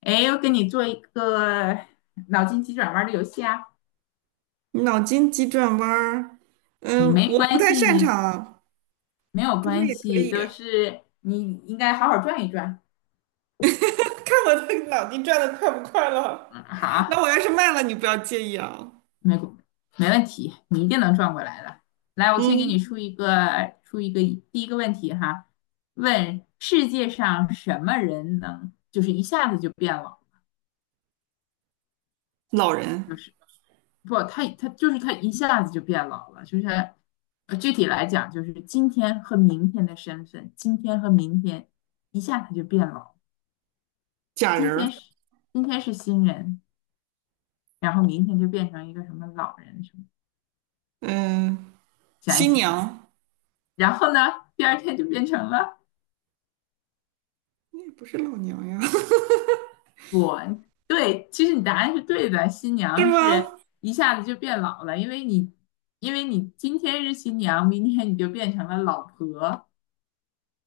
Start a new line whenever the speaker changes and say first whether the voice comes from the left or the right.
left: 哎，我给你做一个脑筋急转弯的游戏啊！
right: 脑筋急转弯儿，
left: 你
right: 嗯，
left: 没
right: 我不
left: 关
right: 太
left: 系，
right: 擅
left: 你
right: 长，
left: 没有
right: 不过
left: 关
right: 也可
left: 系，
right: 以。
left: 都是你应该好好转一转。
right: 看我的脑筋转的快不快了？
left: 嗯，好
right: 那我
left: 啊，
right: 要是慢了，你不要介意啊。
left: 没没问题，你一定能转过来的。来，我先给你
right: 嗯，
left: 出一个第一个问题哈，问世界上什么人能就是一下子就变了，
right: 老人、
left: 就是不，他就是他一下子就变老了，就是他具体来讲，就是今天和明天的身份，今天和明天一下他就变老，
right: 假
left: 今
right: 人
left: 天
right: 儿，
left: 是今天是新人，然后明天就变成一个什么老人什么，
right: 嗯，
left: 想一
right: 新
left: 想，
right: 娘，
left: 然后呢，第二天就变成了
right: 那也不是老娘呀，
left: 我，对，其实你答案是对的，新
right: 是
left: 娘是
right: 吗？
left: 一下子就变老了，因为你今天是新娘，明天你就变成了老婆，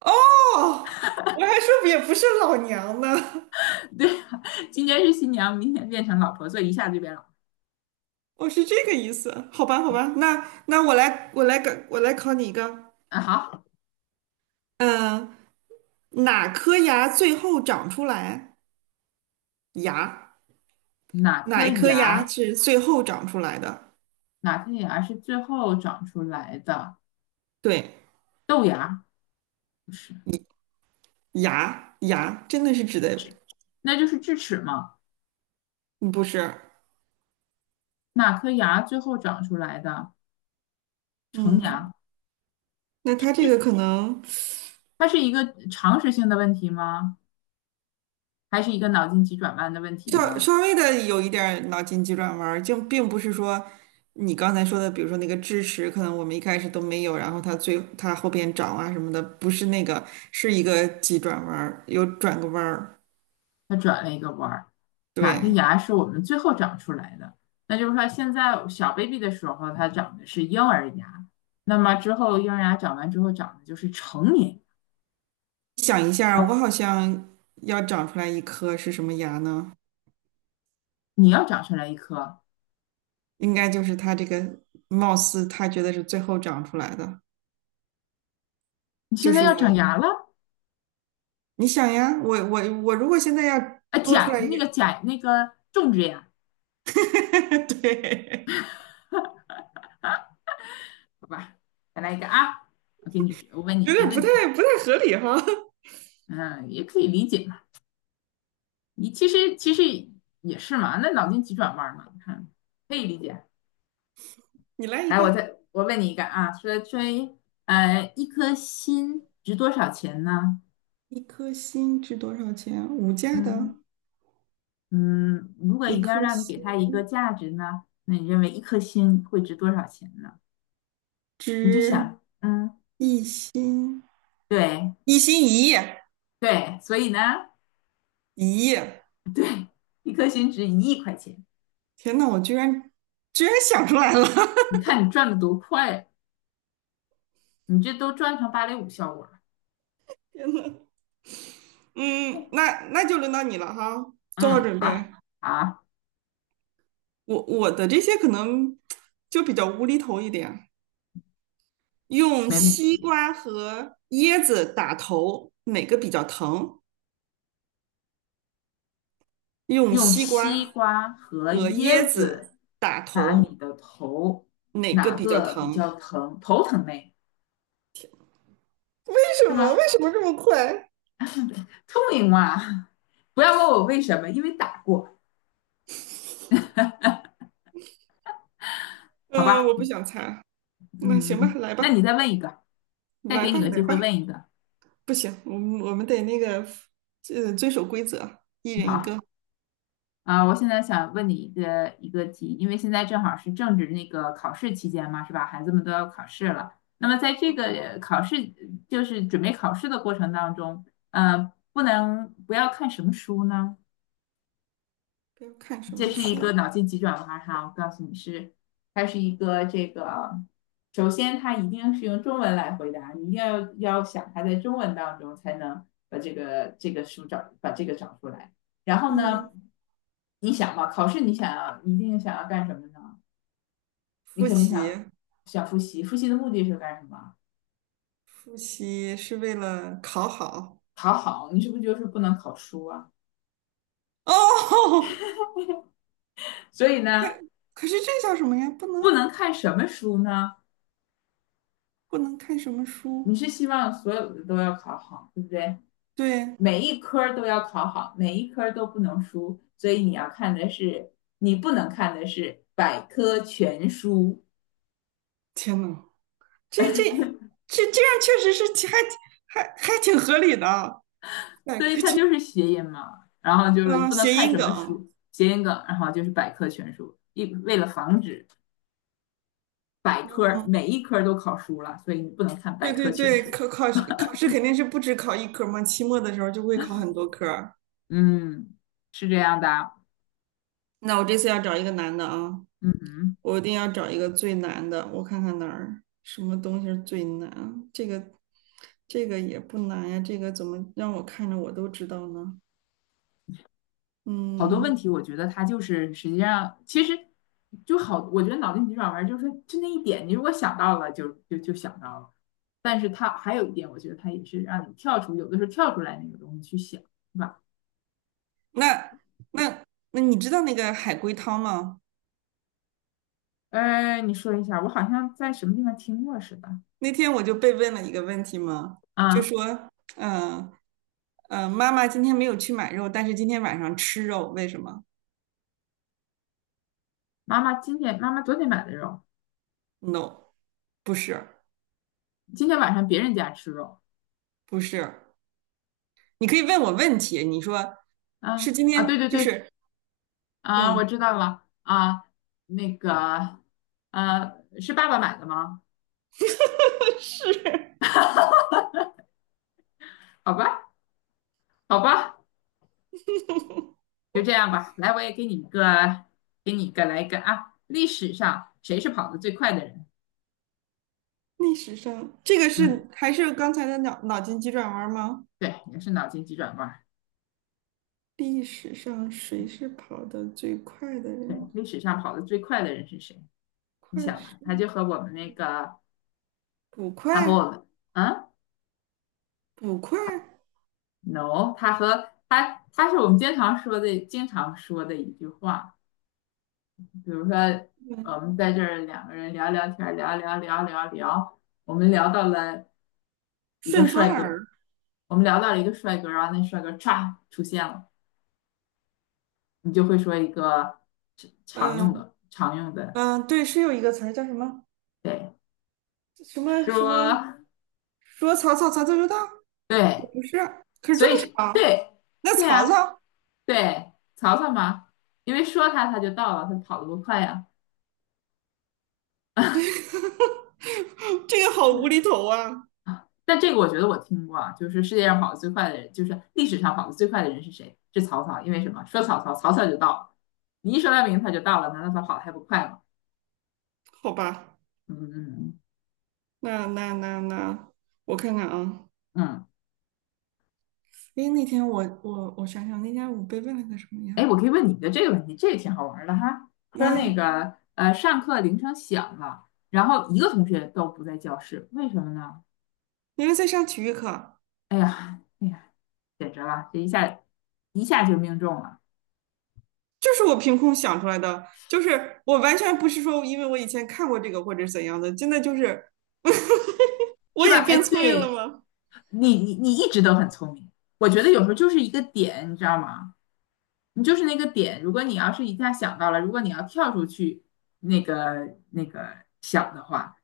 right: 哦，我还说也不是老娘呢，
left: 对啊，今天是新娘，明天变成老婆，所以一下就变老。
right: 我是这个意思。好吧，好吧，那我来考你一个。
left: 啊，好，
right: 嗯，哪颗牙最后长出来？牙。
left: 哪
right: 哪
left: 颗
right: 一颗牙
left: 牙？
right: 是最后长出来的？
left: 哪颗牙是最后长出来的？
right: 对，
left: 豆芽不是，
right: 牙真的是指的，
left: 那就是智齿嘛。
right: 嗯，不是？
left: 哪颗牙最后长出来的？成
right: 嗯，
left: 牙。
right: 那他这个可能
left: 它是一个常识性的问题吗？还是一个脑筋急转弯的问题
right: 稍
left: 呢？
right: 稍微的有一点儿脑筋急转弯儿，就并不是说你刚才说的，比如说那个智齿，可能我们一开始都没有，然后它后边长啊什么的，不是那个，是一个急转弯儿，有转个弯儿。
left: 它转了一个弯儿。哪
right: 对，
left: 个牙是我们最后长出来的？那就是说，现在小 baby 的时候，它长的是婴儿牙，那么之后婴儿牙长完之后长的就是成年。
right: 想一下我
left: 说
right: 好像要长出来一颗是什么牙呢？
left: 你要长出来一颗，
right: 应该就是他这个貌似他觉得是最后长出来的，
left: 你
right: 就
left: 现在
right: 是
left: 要长
right: 我，
left: 牙了
right: 你想呀，我如果现在要
left: 啊，
right: 多出
left: 假
right: 来一个，
left: 那个假那个种植牙，
right: 对，
left: 好吧，再来一个啊，我问你
right: 有
left: 一个
right: 点不
left: 问
right: 太
left: 题，
right: 不太合理哈，
left: 嗯，也可以理解嘛，你其实也是嘛，那脑筋急转弯嘛，你看可以理解。
right: 你来一
left: 来，
right: 个。
left: 我问你一个啊，说一颗心值多少钱呢？
right: 一颗心值多少钱？五价的，
left: 嗯嗯，如果
right: 一
left: 一定要
right: 颗
left: 让你给他一个
right: 心
left: 价值呢，那你认为一颗心会值多少钱呢？你就
right: 值
left: 想，嗯，
right: 一心，
left: 对。
right: 一心一意，
left: 对，所以呢，
right: 1亿。
left: 对，一颗星值一亿块钱，
right: 天呐，我居然想出来了，
left: 你看你赚的多快，你这都赚成芭蕾舞效果了。
right: 天呐，嗯，那就轮到你了哈，做好
left: 嗯，
right: 准备。
left: 好，好，
right: 我的这些可能就比较无厘头一点，用
left: 没问
right: 西
left: 题。
right: 瓜和椰子打头，哪个比较疼？用
left: 用
right: 西瓜
left: 西瓜和
right: 和椰
left: 椰
right: 子
left: 子
right: 打
left: 打你
right: 头，
left: 的头，
right: 哪个
left: 哪
right: 比较
left: 个比
right: 疼？
left: 较疼？头疼嘞，
right: 为什
left: 是
right: 么？
left: 吗？
right: 为什么这么快？
left: 聪明嘛，不要问我为什么，因为打过，好
right: 嗯，我
left: 吧？
right: 不想猜。那行吧，
left: 嗯，
right: 来
left: 那你
right: 吧，
left: 再问一个，再
right: 来
left: 给
right: 吧，
left: 你个
right: 来
left: 机
right: 吧。
left: 会问一个，
right: 不行，我们得那个，遵守规则，一人一
left: 好。
right: 个。
left: 啊，我现在想问你一个题，因为现在正好是政治那个考试期间嘛，是吧？孩子们都要考试了。那么在这个考试，就是准备考试的过程当中，不要看什么书呢？
right: 不要看什
left: 这
right: 么
left: 是一
right: 书。
left: 个脑筋急转弯哈，我告诉你是，它是一个这个，首先它一定是用中文来回答，你一定要想它在中文当中才能把这个书把这个找出来。然后
right: 嗯，
left: 呢，你想嘛，考试你一定想要干什么呢？你
right: 复
left: 肯定
right: 习。
left: 想复习，复习的目的是干什么？
right: 复习是为了考好。
left: 考好，你是不是就是不能考书啊？
right: 哦，
left: 所以
right: 可
left: 呢，
right: 可是这叫什么呀？不
left: 不
right: 能
left: 能看什么书呢？
right: 不能看什么
left: 你
right: 书？
left: 是希望所有的都要考好，对不对？
right: 对，
left: 每一科都要考好，每一科都不能输，所以你要看的是，你不能看的是百科全书，
right: 天呐，这这这样确实是挺还挺合理的。百
left: 所以
right: 科
left: 它
right: 全。
left: 就是谐音嘛。然后就是
right: 啊，
left: 不能
right: 谐
left: 看
right: 音
left: 什么
right: 梗。
left: 书，谐音梗，然后就是百科全书，一为了防止百科
right: 嗯，
left: 每一科都考输了，所以你不能看
right: 对
left: 百
right: 对
left: 科全
right: 对，
left: 书。
right: 考试肯定是不止考一科嘛，期末的时候就会考很多科儿。
left: 嗯，是这样的啊。
right: 那我这次要找一个难的啊。
left: 嗯哼。
right: 我一定要找一个最难的，我看看哪儿什么东西是最难。这个也不难呀，这个怎么让我看着我都知道呢？
left: 好多
right: 嗯，
left: 问题，我觉得他就是实际上其实就好，我觉得脑筋急转弯就是就那一点，你如果想到了就想到了。但是它还有一点，我觉得它也是让你跳出，有的时候跳出来那个东西去想，是吧？
right: 那那那你知道那个海龟汤吗？
left: 你说一下，我好像在什么地方听过似的
right: 那天我就被问了一个问题嘛，就
left: 啊。
right: 说，嗯、妈妈今天没有去买肉，但是今天晚上吃肉，为什么
left: 妈妈今天，妈妈昨天买的肉，
right: ？No,不是，
left: 今天晚上别人家吃肉。
right: 不是，你可以问我问题，你说是
left: 啊
right: 今
left: 啊，对
right: 天
left: 对
right: 就
left: 对，
right: 是，
left: 啊，
right: 嗯
left: 我知道了啊，那个，呃，是爸爸买的吗？
right: 是。
left: 好吧，好吧。就这样吧，来，我也给你一个，给你一个，来一个啊！历史上谁是跑得最快的人？
right: 历史上，这个
left: 嗯，
right: 是还是刚才的脑筋急转弯吗？
left: 对，也是脑筋急转弯儿。
right: 历史上谁是跑得最快的
left: 对，
right: 人？
left: 历史上跑得最快的人是谁？你
right: 快
left: 想
right: 是
left: 吧，他就和我们那个，
right: 捕
left: 他和
right: 快，
left: 我们，嗯
right: 捕快，
left: ，no，他和他，他是我们经常说的，经常说的一句话。比如说，我们在这儿两个人聊聊天儿聊聊聊聊聊，我们聊到了一个
right: 顺风
left: 帅哥，
right: 耳。
left: 我们聊到了一个帅哥，然后那帅哥歘出现了。你就会说一个常用
right: 嗯
left: 的、常用的，
right: 嗯，对，是有一个词儿叫什么
left: 对，
right: 什么什么？
left: 说
right: 说曹操，曹操就到，也
left: 对，
right: 不是，可是
left: 所
right: 这
left: 以
right: 么
left: 是
right: 长，
left: 对
right: 那
left: 对
right: 曹
left: 啊，
right: 操。
left: 对，曹操嘛，因为说他他就到了，他跑得多快呀
right: 这个好无厘头啊。
left: 啊！但这个我觉得我听过啊，就是世界上跑得最快的人，就是历史上跑得最快的人是谁？是曹操，因为什么？说曹操，曹操就到了，你一说他名字他就到了，难道他跑得还不快吗？
right: 好吧，
left: 嗯嗯
right: 那那那那，我看看啊。
left: 嗯。
right: 诶，那天我想想，那天我被问了个什么
left: 哎，
right: 呀？
left: 我可以问你一个这个问题，这个挺好玩儿的哈。说那
right: 嗯。
left: 个上课铃声响了，然后一个同学都不在教室，为什么呢？
right: 因为在上体育课，
left: 哎呀，哎呀，简直了，这一下就命中了。
right: 就是我凭空想出来的，就是我完全不是说因为我以前看过这个或者怎样的，真的就是我
left: 是
right: 也
left: 吧？哎，
right: 变聪明了
left: 对，
right: 吗？
left: 你一直都很聪明，我觉得有时候就是一个点，你知道吗？你就是那个点，如果你要是一下想到了，如果你要跳出去那个想的话，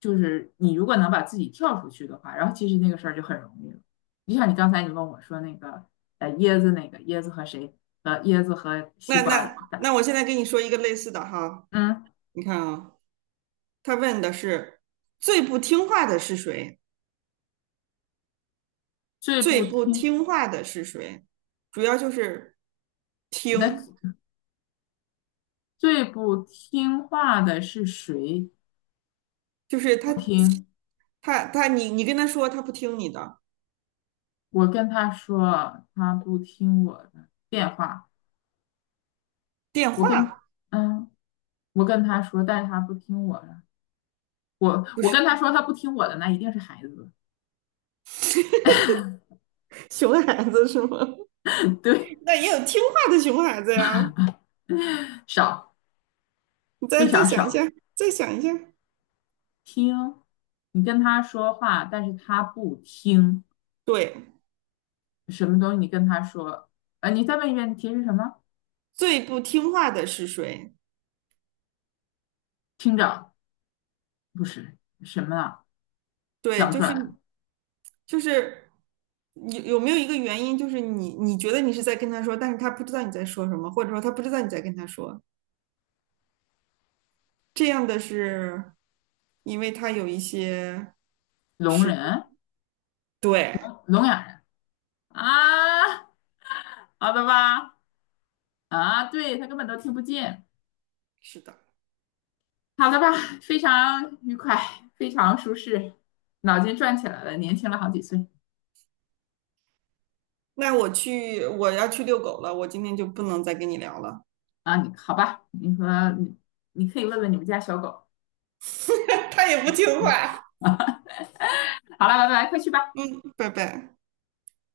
left: 就是你如果能把自己跳出去的话，然后其实那个事儿就很容易了。就像你刚才你问我说那个椰子那个椰子和谁椰子和西
right: 那
left: 瓜
right: 那
left: 打，
right: 那我现在跟你说一个类似的哈，
left: 嗯，
right: 你看啊，他问的是最不听话的是谁？
left: 最
right: 最
left: 不
right: 不
left: 听
right: 听话的是谁？主要就是听，
left: 那最不听话的是谁？
right: 就是
left: 不
right: 他
left: 听。
right: 他他你跟他说他不听你的
left: 我跟他说，他不听我的电话。
right: 电
left: 我跟
right: 话，
left: 嗯，我跟他说，但是他不听我的。我
right: 不
left: 我
right: 是
left: 跟他说，他不听我的，那一定是孩子，
right: 熊孩子是吗？
left: 对，
right: 那也有听话的熊孩子呀。
left: 少，
right: 你再
left: 非
right: 再
left: 常
right: 想一
left: 少。
right: 下，再想一下。
left: 听，你跟他说话，但是他不听，
right: 对，
left: 什么东西？你跟他说，呃，你再问一遍，你提什么？
right: 最不听话的是谁？
left: 听着，不是什么啊？
right: 对，
left: 想不
right: 就
left: 出
right: 是
left: 来。
right: 就是有没有一个原因，就是你觉得你是在跟他说，但是他不知道你在说什么，或者说他不知道你在跟他说。这样的是，因为他有一些
left: 聋
right: 是，
left: 人，
right: 对，
left: 聋哑人啊，好的吧？啊，对，他根本都听不见。
right: 是的。
left: 好的吧，非常愉快，非常舒适，脑筋转起来了，年轻了好几岁
right: 那我去，我要去遛狗了，我今天就不能再跟你聊了。
left: 啊！你好吧，你说你，你可以问问你们家小狗
right: 他也不听话。
left: 啊。好了，拜拜，快去吧。
right: 嗯，拜拜。